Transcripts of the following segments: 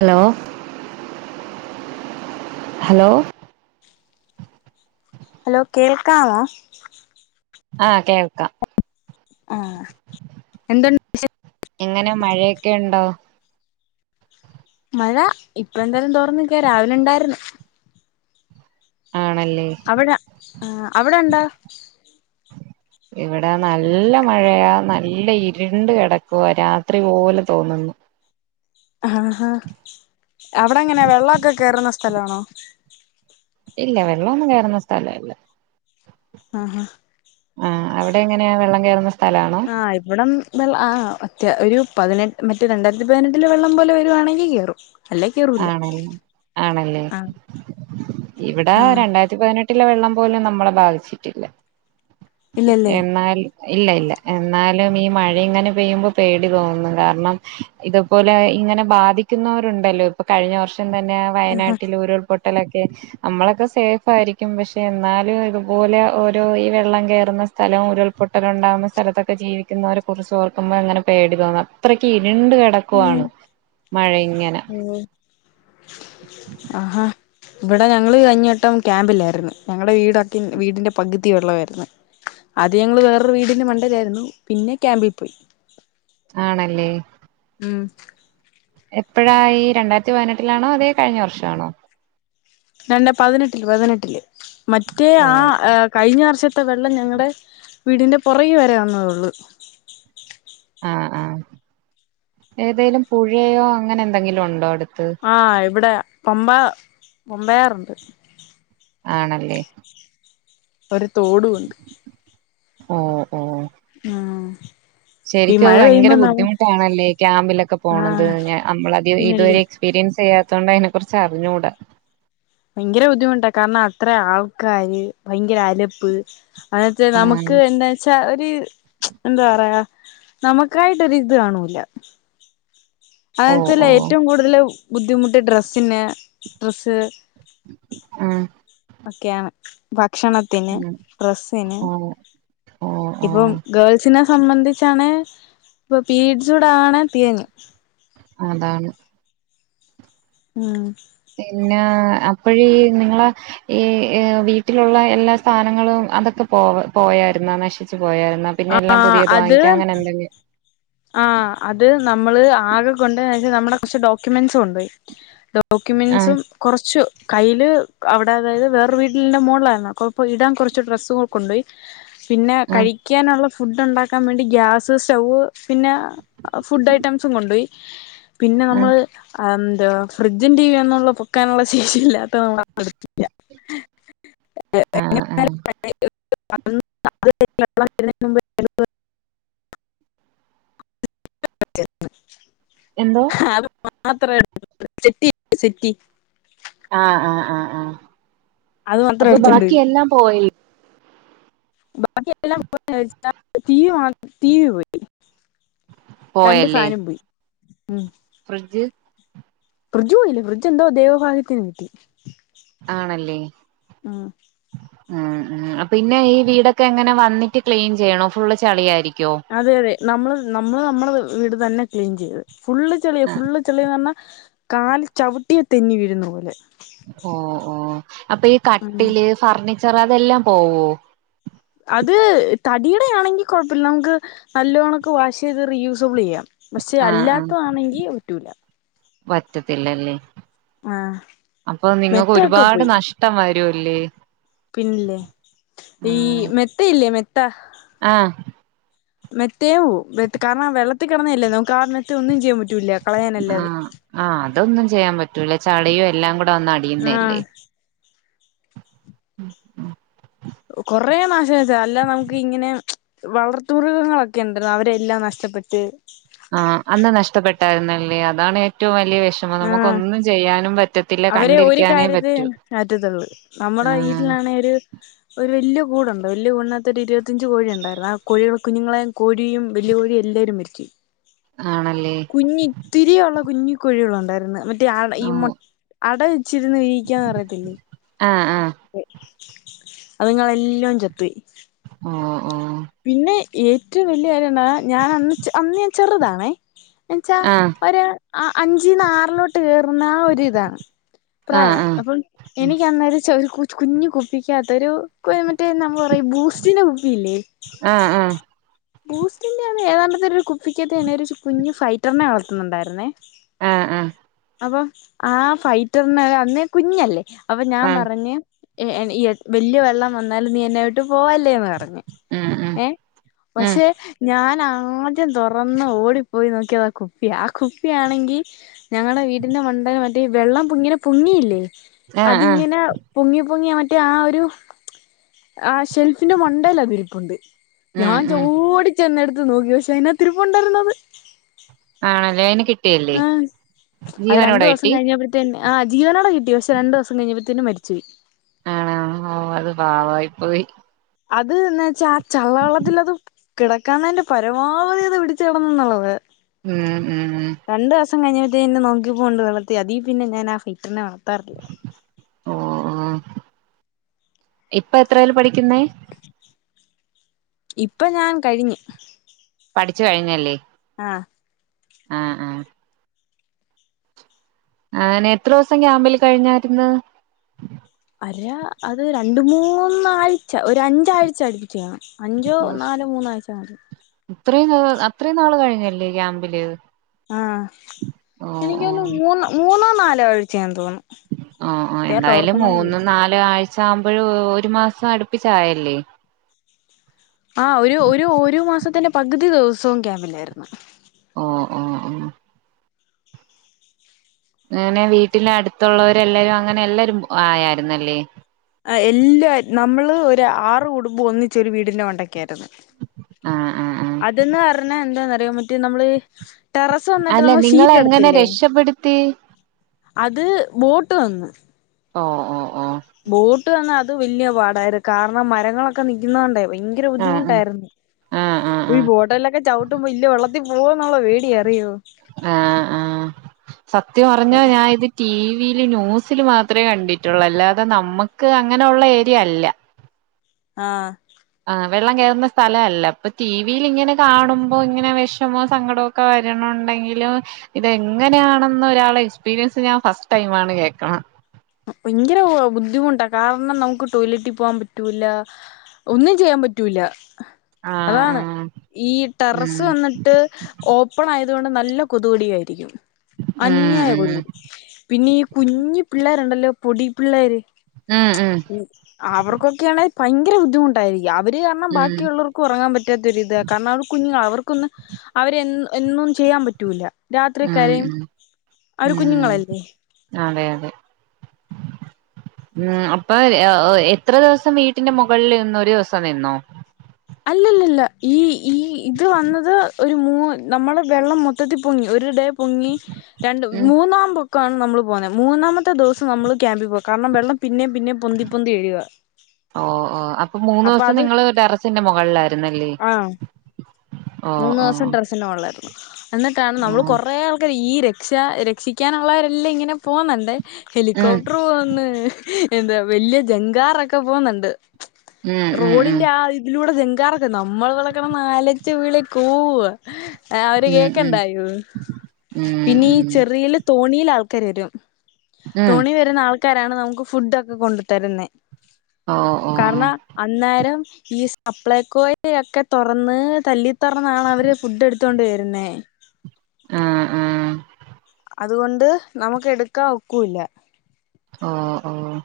hello hello hello കേൾക്കാമോ ആഹ് കേൾക്കാം ആഹ് എന്തൊണ്ട് എങ്ങനെ മഴയൊക്കെ ഒണ്ടോ മഴ ഇപ്പം എന്തായാലും തോർന്നു നിക്കുവാ രാവിലെ ഇണ്ടായിര്ന്ന് ആണല്ലേ അവിടെ ആഹ് അവിടൊണ്ടോ [inaudible] ഇവിടെ നല്ല മഴയാ നല്ല ഇരുണ്ട് കിടക്കുവാ രാത്രി പോലെ തോന്നുന്നു ആഹാ അവിടെ എങ്ങനെ വെള്ളമൊക്കെ കേറുന്ന സ്ഥലമാണോ ഇല്ല വെള്ളം ഒന്നും കേറുന്ന സ്ഥലം ഇല്ല ആഹാ ആഹ് അവിടെ എങ്ങനെയാ വെള്ളം കേറുന്ന സ്ഥലാണോ ആഹ് ഇവിടം വെള്ള് അത്യ ഒരു പതിനെട്ട് മറ്റെ രണ്ടായിരത്തി പതിനെട്ടിലെ വെള്ളം പോലെ വരുവാണെങ്കി കേറും അല്ലേ കേറൂല ആണലെ ആണല്ലേ ആഹ് ഇവിടെ ആഹ് രണ്ടായിരത്തി ത്തി പതിനെട്ടിലെ വെള്ളം പോലും നമ്മളെ ബാധിച്ചിട്ടില്ല ഇല്ലല്ലേ എന്നാൽ ഇല്ല ഇല്ല എന്നാലും ഈ മഴ ഇങ്ങനെ പെയ്യുമ്പം പേടി തോന്നുന്നു കാരണം ഇതുപോലെ ഇങ്ങനെ ബാധിക്കുന്നവരുണ്ടല്ലോ ഇപ്പ കഴിഞ്ഞ വർഷം തന്നെ വയനാട്ടിൽ ഉരുൾപൊട്ട് ട്ടലൊക്കെ നമ്മളൊക്കെ സേഫ്‌ ആയിരിക്കും പക്ഷെ എന്നാലും ഇതുപോലെ ഓരോ ഈ വെള്ളം കേറുന്ന സ് സ്ഥലം ഉരുൾപൊട്ടലൊണ്ടാവുന്ന സ്ഥലത്തൊക്കെ ജീവിക്കുന്നവരെ കുറിച്ച് ഓർക്കുമ്പം അങ്ങനെ പേടി തോന്നാം അത്രയ്ക്ക് ഇരുണ്ട് കെട ഉം ഉം [inaudible] ആഹാ ഇവിടെ ഞങ്ങള് കഴിഞ്ഞവട്ടം ക്യാമ്പിലായിരുന്ന് ഞങ്ങടെ വീടാക്കിൻ വീടിന്റെ പകുതി വെള്ളം ആയിരുന്ന് ആദ്യം ഞങ്ങളു വേറൊരു വീടിന്റെ മണ്ടേലാരുന്നു പിന്നെ ക്യാമ്പിൽ പോയി ആണല്ലേ ഉം എപ്പോഴാ ഈ രണ്ടായിരത്തി പതിനെട്ടിലാണോ അതെ കഴിഞ്ഞ വർഷമാണോ രണ്ട് പതിനെട്ടില് പതിനെട്ടില് മറ്റേ ഓ ആഹ് ഏഹ് കയിഞ്ഞ വർഷത്തെ വെള്ളം ഞങ്ങടെ വീടിന്റെ പൊറകി വരേ വരുന്നുള്ളൂ ആഹ് ആഹ് ഏതേലും പുഴയോ അങ്ങനെന്തെങ്കിലും ഉണ്ടോ അടുത്ത് ആഹ് ഇവിടെ പമ്പ പമ്പയാറുണ്ട് ആണല്ലേ ഒരു തോടും ഉണ്ട് ഓഹ് ഓഹ് ഉം ഈ ശരിക്കും അത് മഴ ഭയങ്കര പെയ്യുമ്പോ നമ്മ ബുദ്ധിമുട്ടാണല്ലേ ക്യാമ്പിലൊക്കെ ആ പോണത് നമ്മളെ ഇതുവരെ പിന്നല്ലേ എക്സ്പീരിയൻസ് ചെയ്യാത്തുകൊണ്ട് അതിനെ കുറിച്ച് അറിഞ്ഞുകൂടാ ഭയങ്കര ബുദ്ധിമുട്ടാ കാരണം അത്ര ആൾക്കാര് ഭയങ്കര അല അങ്ങത്തെ ആഹ് നമുക്ക് എന്താ ഒരു എന്താ പറയാ നമുക്കായിട്ട് ഒരു ഇത് കാണൂല ഓ അതെച്ചാല് ഓ ഏറ്റവും കൂടുതല് ബുദ്ധിമുട്ട് ഡ്രെസ്സിന് ഡ്രസ്സ് ആഹ് ഒക്കെയാണ് ഭക്ഷണത്തിന് ഉം ഡ്രസ്സിന് ഓ ഓ ഓ ഇപ്പം ഗേൾസിനെ സംബന്ധിച്ചാണ് ഇപ്പൊ പീരീഡ്സോട ആണ് തീർന്നു അതാണ് ഉം പിന്നെ അപ്പഴീ നിങ്ങളെ ഈ വീട്ടിലുള്ള എല്ലാ സ്ഥാനങ്ങളും അതൊക്കെ പോ പോയായിരുന്ന നശിച്ചു പോയായിരുന്ന പിന്നെ എല്ലാം ആഹ് പുതിയത് അത് വാങ്ങിക്കാ അങ്ങനെ എന്തെങ്കിലും ആഹ് അത് നമ്മള് ആകെ കൊണ്ട വെച്ചാൽ നമ്മുടെ കുറച്ച് ഡോക്യൂമെന്റ്സ് കൊണ്ട് പോയി ആഹ് ഡോക്യൂുമെൻറ്സും കുറച്ച് കയ്യിൽ അവിടെ അതായത് വേറെ വീട്ടിലിറെ മുകളിലായിരുന്നുപ്പ ഇടാൻ കുറച്ച് ഡ്രസ്സും കൊണ്ടുപോയി പിന്നെ ആഹ് കഴിക്കാനുള്ള ഫുഡ് ഉണ്ടാക്കാൻ വേണ്ടി ഗ്യാസ് സ്റ്റവ് പിന്നെ ഫുഡ് ഐറ്റംസും കൊണ്ടുപോയി പിന്നെ ആഹ് നമ്മള് എന്താ ഫ്രിഡ്ജും ടി വി ഒന്നള്ള പൊക്കാനുള്ള ശേഷി ഇല്ലാത്ത നമ്മൾ എടുത്തില്ല ആഹ് ആഹ് [unintelligible] [unintelligible] [unintelligible] എന്തോ [unintelligible] സെറ്റി ആഹ ആഹ് ആഹ് ആഹ അത് മാത്രം അപ്പൊ എടുത്തോണ്ട് ബാക്കി പോയി എല്ലാം പോയില്ല ബാക്കി എല്ലാം പോയി ടീവി ടീവി പോയി രണ്ട് പോയല്ലേ ഫാനും പോയി ഉം ഫ്രിഡ്ജ് ഫ്രിജ് പോയില്ല ഫ്രിഡ്ജ് എന്ത ദൈവ ഭാഗ്യത്തിന് കിട്ടി ആണല്ലേ ഉം ഉം ഉം പിന്നെ ഈ വീടൊക്കെ എങ്ങനെ വന്നിട്ട് ക്ലീൻ ചെയ്യണോ ഫുള്ള് ചെളിയ ആയിരിക്കോ അതെ അതെ നമ്മൾ നമ്മള് നമ്മൾ വീട് തന്നെ ക്ലീൻ ചെയ്ത് ഫുള്ള് ചെളിയ ആ ഫുള്ള് ചെളിയന്ന് പറഞ്ഞാ കാല് ചവിട്ടിയ തെന്നി വീഴുന്ന പോലെ ഓ ഓ അപ്പൊ ഈ ഉം കട്ടില് ഫർണിച്ചർ അതെല്ലാം പോവോ അത് തടിയുടെയാണെങ്കി കൊഴപ്പമില്ല നമുക്ക് നല്ലവണ്ണക്ക് വാഷ് ചെയ്ത് റീയൂസബിൾ ചെയ്യാം പക്ഷെ ആഹ് ആഹ് അല്ലാത്ത ആണെങ്കിൽ പറ്റൂല്ല പറ്റത്തില്ലല്ലേ ആഹ് അപ്പൊ നിങ്ങക്ക് മെത്തയൊക്കെ ഒരുപാട് നഷ്ടം വരുംല്ലേ പിന്നല്ലേ ഈ ആഹ് മെത്തയില്ലേ മെത്ത ആഹ് മെത്തേ പോവും കാരണം ആ വെള്ളത്തി കിടന്നല്ലേ നമുക്ക് ആ മെത്ത ഒന്നും ചെയ്യാൻ പറ്റൂല്ല കളയാനല്ലാതെ ആഹ് ആഹ് അതൊന്നും ചെയ്യാൻ പറ്റൂല ചളിയും എല്ലാം കൂടെ വന്ന അടി ആഹ് കൊറേ നാശം വിതച്ചാ അല്ലേ നമുക്ക് ഇങ്ങനെ വളർത്തു മൃർഗങ്ങളൊക്കെ ഉണ്ടല്ലോ അവരെല്ലാം നഷ്ടപ്പെട്ട് ആ അന്ന് നഷ്ടപ്പെട്ടായിരുന്നല്ലേ അതാണ് ഏറ്റവും വലിയ വിഷ നമുക്ക് ആഹ് ഒന്നും ചെയ്യാനും പറ്റത്തില്ല അവരെ ഒരു കണ്ടിരിക്കാനേ കാര്യത്തി പറ്റൂ മാറ്റത്തുള്ളൂ നമ്മുടെ ആഹ് വീട്ടിലാണെ ഒരു ഒരു വലിയ കൂടുണ്ട് വലിയ കൂടിനകത്ത് ഒരു ഇരുപത്തി അഞ്ച് കോഴി ഉണ്ടായിരുന്നു ആ കോഴികള കുഞ്ഞുങ്ങളെയക കോഴിയും വലിയ കോഴിയും എല്ലാവരും മരിക്കെ ആണല്ലേ കുഞ്ഞി ഇത്തിരിയുള്ള കുഞ്ഞികോ ഴികൾ ഉണ്ടായിരുന്നു മറ്റേ ആവ ഈ ഓ മൊ അട വച്ചിരുന്ന് വിരിക്കാന്ന് അറിയത്തില്ലേ ആഹ് ആഹ് അത്ങ്ങളെല്ലാം ചത്തു പോയി ആ ആ പിന്നെ ഏറ്റവും വലിയ കാര്യം എന്താന്ന ഞാൻ അന്ന് അന്ന് ഞാൻ ചെറുതാണെ എന്നെച്ചാ ആഹ് ഒര് അഞ്ചിന്ന് ആറിലോട്ട് കേറുന്ന ആ ഒരിതാണ് ആഹ് പ്രായാ ആഹ് അപ്പം ഉം എനക്ക് അന്നേര ഒരു കുഞ്ഞു കുപ്പിക്കാത്ത ഒരു മറ്റേ നമ്മ പറയും ബൂസ്റ്റിന്റെ കുപ്പിയില്ലേ ആഹ് ആഹ് ബൂസ്റ്റിന്റെ ആണ് ഏതാണ്ടത്തെ ഒരു കുപ്പിക്കത്ത്ന്നെ കുഞ്ഞു ഫൈറ്ററിനെ വളർത്തുന്നുണ്ടായിരുന്നേ ആഹ് ആഹ് അപ്പൊ ആ ഫൈറ്ററിന് അന്ന് കുഞ്ഞല്ലേ അപ്പൊ ഞാൻ ആഹ് പറഞ്ഞ് വലിയ വെള്ളം വന്നാലും നീ എന്നെവിട്ട് പോവല്ലേന്ന് പറഞ് ഉം ഉം ഏഹ് ഉം പക്ഷെ ഞാൻ ആദ്യം ആദ്യം തുറന്ന് ഓടിപ്പോയി നോക്കിയത് ആ കുപ്പിയാ ആ കുപ്പിയാണെങ്കിൽ ഞങ്ങളുടെ വീടിന്റെ മണ്ണ്ടലം മറ്റേഈ വെള്ളംങ്ങനെ പൊ ങ്ങിയില്ലേ ആഹ് ആഹ് അതിങ്ങനെ പൊങ്ങി പൊങ്ങിമറ്റേ ആ ഒരു ആ ഷെൽഫിന്റെ മണ്ടേല് അതിരിപ്പുണ്ട് ഉം ഞാൻ ഉം ഓടി ചെന്നെടുത്ത് നോക്കി പക്ഷെ അതിനകത്തിരിപ്പുണ്ടായിരുന്നത് ആണല്ലേ അതിനെ കിട്ടിയല്ലേ ആഹ് ജീവനോടെ കിട്ടി തന്നെ ആ ജീവനോടെ കിട്ടി പക്ഷെ രണ്ട് ദിവസം കഴിഞ്ഞ്പഴത്തേന്ന് മരിച്ചുപോയി ആണോ ഓ അത് പാവായി പോയി അത് എന്ന് വെച്ചാ ആ ചളിവള്ളത്തിൽ അത് കിടക്കാന്നതിന്റെ പരമാവധി അത് പിടിച്ചി കിടന്നുള്ളത് ഉം ഉം രണ്ടു ദിവസം കഴിഞ്ഞപ്പത്തേന്ന നോക്കിപോണ്ട് വള്ളത്തി അതി പിന്നെ ഞാൻ ആ ഫിൽറ്ററിനെ വളർത്താറില്ലാ ഓ ഓ ഇപ്പ എത്രല് പഠിക്കുന്നേ ഇപ്പം ഞാൻ കഴിഞ്ഞു പഠിച്ചു കഴിഞ്ഞല്ലേ ആഹ ആഹ ആഹ ആനെ എത്ര ദിവസം ക്യാമ്പിൽ കഴിഞ്ഞായിര് ന്ന് അല്ല അത് രണ്ട് മൂന്നാഴ്ച ഒരു അഞ്ചാഴ്ച.. അടുപ്പിച്ചു അഞ്ചോ നാലോ മൂന്നാഴ്ച മതി ഇത്രയും അത്രയും നാള് കഴിഞ്ഞല്ലേ ഈ ക്യാമ്പിൽ ആ ഓ എനിക്കൊന്ന് മൂന്നോ മൂന്നോ നാലോ ആഴ്ചയെന്ന് തോന്നും ഓ എന്തായാലും മൂന്ന് നാല് ആഴ്ച ആകുമ്പോഴ ഒരു മാസം അടുപ്പിച്ചായല്ലേ ആ ഒരു ഒരു ഒരു മാസത്തിന്റെ പകുതി ദിവസവും ക്യാമ്പിലായിരുന്നു ഓ ഓ ങ്ങനെ വീട്ടില അടുത്തുള്ളവരെ എല്ലാരും അങ്ങനെ എല്ലാരും ആയായിരുന്നല്ലേ എല്ലാ നമ്മള് ഒരു ആറ് കുടുംബ ഒന്നിച്ച ഒരു വീടിന്റെ മണ്ടക്ക ആയിരുന്നു ആഹ് ആഹ് ആഹ് അതന്ന് പറഞ്ഞാ എന്താന്നറിയോ മറ്റേ നമ്മള് ടെറസ് വന്നിട്ട് അല്ല നമ്മ നിങ്ങളെ ഷീറ്റ് എങ്ങനെ എടുത്തില്ലേ രക്ഷപ്പെടുത്തി അത് ബോട്ട് വന്ന് ഓഹ് ബോട്ട് വ ന്നാൽ അത് വലിയ പാടായിരുന്നു കാരണം മരങ്ങളൊക്കെ നിക്കുന്നോണ്ടേ.. ഭയങ്കര ആഹ് ബുദ്ധിമുട്ടായിരുന്നു ആഹ് ആഹ് ആഹ് ബോട്ടൊലക്കെ ഒട്ടും ഇല്ല വെള്ളത്തിൽ പോകന്നുള്ളോ പേടിയ അറിയോ ആഹ ആഹ സത്യം പറഞ്ഞാ ഞാൻ ഇതി ടി വിൽ ന്യൂസില് മാത്രമേ കണ്ടിട്ടുള്ളൂ അല്ലാതെ നമ്മുക്ക് അങ്ങനെയുള്ള ഏരിയ അല്ല ആഹ് ആ് വെള്ളം കയറുന്ന സ്ഥലംഅല്ല അപ്പൊ ടി വിയിൽ ഇങ്ങനെ കാണുമ്പോ ഇങ്ങനെ വിഷമോ സങ്കടമ ഒക്കെ വരണണ്ടെങ്കിലും ഇത എങ്ങനെയാണെന്ന് ഒരാളെ എക്സ്പീരിയൻസ് ഞാൻ ഫസ്റ്റ് ടൈമാണ് കേൾക്കണത് ഭയങ്കര ബുദ്ധിമുട്ടാ കാരണം നമുക്ക് ടോയ്ലറ്റിൽ പോവാൻ പറ്റൂല ഒന്നും ചെയ്യാൻ പറ്റൂല്ല ആഹ് അതാണ് ആഹ് ഈ ടെറസ് ഉം വന്നിട്ട് ഓപ്പൺ ആയത് കൊണ്ട് നല്ല കൊതുകടിയായിരിക്കും ഉം അന്യായ കൊതുക് ഉം പിന്നെ ഈ കുഞ്ഞി പിള്ളേരുണ്ടല്ലോ പൊടി പിള്ളേര് ഉം ഉം അവർക്കൊക്കെയാണെ ഭയങ്കര ബുദ്ധിമുട്ടായിരിക്കും അവര് കാരണം ഉം ബാക്കിയുള്ളവർക്ക് ഉറങ്ങാൻ പറ്റാത്തൊരു ഇത് കാരണം അവർ കുഞ്ഞുങ്ങൾ അവർക്കൊന്ന് അവര് എന്നും ചെയ്യാൻ പറ്റൂല്ല രാത്രി ഉം കരയും ഉം അവര് ഉം കുഞ്ഞുങ്ങളല്ലേ അതെ അതെ ഉം അപ്പൊ എത്ര ദിവസം വീട്ടിന്റെ മുകളിൽ നിന്ന് ഒരു ദിവസം നിന്നോ അല്ലല്ലല്ല ഈ ഈ ഇത് വന്നത് ഒരു മൂ നമ്മള് വെള്ളം മൊത്തത്തിൽ പൊങ്ങി ഒരു ഡേ പോങ്ങി രണ്ട് ഉം മൂന്നാം പോ ഒക്കാണ് നമ്മൾ പോകുന്നത് മൂന്നാമത്തെ ദിവസം നമ്മൾ ക്യാമ്പിൽ പോക കാരണം വെള്ളം പിന്നേ പിന്നെ പൊന്തി പൊന്തി വരിക ഓ ഓ അപ്പൊ മൂന്ന് ദിവസം നിങ്ങള് ഒരു ടെറസിന്റെ മുകളിലായിരുന്നല്ലേ ആഹ് ഓ മൂന്ന് ഓ ദിവസം ഡെറസിന്റെ മുകളിലായിരുന്നു എന്നിട്ടാണ് ഓ നമ്മള് കുറേ ആൾക്കർ ഈ ര- രക്ഷ രക്ഷിക്കാനുള്ളവരെല്ലാം ഇങ്ങനെ പോകുന്നുണ്ടേ ഉം ഹെലികോപ്റ്റർ പോകുന്ന് എന്താ വലിയ ജംഗാറൊക്കെ പോകുന്നുണ്ട് ഉം ഉം ഉം റോഡിന്റെ ആ- ഇതിലൂടെ ജങ്കാറൊക്കെ നമ്മൾ വിളക്കെ അലച്ചു വിളിച്ചു കൂവ ആ അവര് ഉം ഉം കേൾക്കണ്ടായോ ഉം പിന്നെ ഉം ചെറിയൽ തോണിൽ ആൾക്കാർ വരും ഉം തോണി വരുന്ന ആൾക്കാരാണ് നമുക്ക് ഫുഡ് ഒക്കെ കൊണ്ടു തരുന്നെ ഓ ഓ കാരണം അന്നേരം ഈ- സപ്പ്ളേക്കോയി ഒക്കെ തുറന്ന് തല്ലി തുറന്നാണ് അവര് ഫുഡ് എടുത്തൊണ്ട് വരുന്നേ ആഹ് ആഹ് അതുകൊണ്ട് നമുക്ക് എടുക്കാൻ ഒക്കൂല്ല ഓഹ് ഓഹ്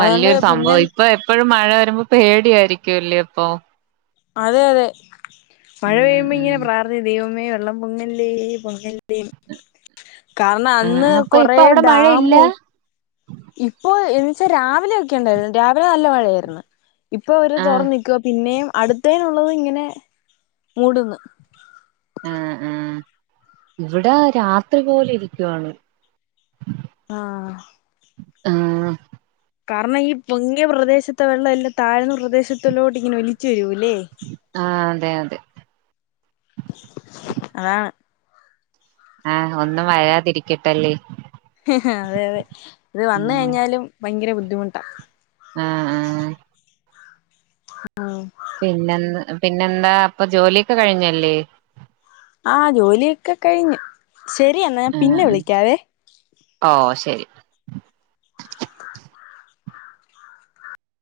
അതുകൊണ്ട് പിന്നെ സംഭവം ഇപ്പൊ എപ്പോഴും മഴ വരുമ്പോ പേടിയായിരിക്കുംല്ലേ ഇപ്പൊ അതെ അതെ മഴ ഉം പെയ്യുമ്പോ ഉം ഇങ്ങനെ പ്ര- അത് ദൈവമേ വെള്ളം പോങ്ങല്ലേ പൊങ്ങല്ലേ കാരണം അന്ന് ആഹ് അപ്പൊ കൊറേ ഇപ്പൊ അവിടെ മഴയില്ല ഡാമ- ഇപ്പൊ എന്ന് വച്ചാ രാവിലെ ഒക്കെണ്ടായിരുന്നു രാവിലെ നല്ല മഴയായിരുന്നു ഇപ്പൊ അവര് ആഹ് തുറ നിൽക്കുവ പിന്നെയും അടുത്തേനുള്ളത് നു ഇങ്ങനെ മൂടുന്നു ആഹ് ആഹ് ഇവിടെ രാത്രി പോലെ ഇരിക്കുവാണ് ആഹ് ആഹ് കാരണം ഈ പൊങ്ങിയ പ്രദേശത്തെ വെള്ളം എല്ലാം താഴ്ന്ന പ്രദേശത്തോട്ട് ഇങ്ങനെ ഒലിച്ചു വരൂല്ലേ ആഹ് അതെ അതെ അതാണ് ആഹ് ഒന്നും വരാതിരിക്കട്ടല്ലേ അതെ അതെ ഇത് വന്ന ഉം കഴിഞ്ഞാലും ഭയങ്കര ബുദ്ധിമുട്ടാണ് ആഹ് ആഹ് ഉം പിന്നെ പിന്നെന്താ അപ്പൊ ജോലിയൊക്കെ കഴിഞ്ഞല്ലേ ആഹ് ജോലിയൊക്കെ കഴിഞ്ഞു ശരിയെന്നാ ഞാൻ പിന്നെ ആഹ് വിളിക്കാവെ ഓഹ് ശരി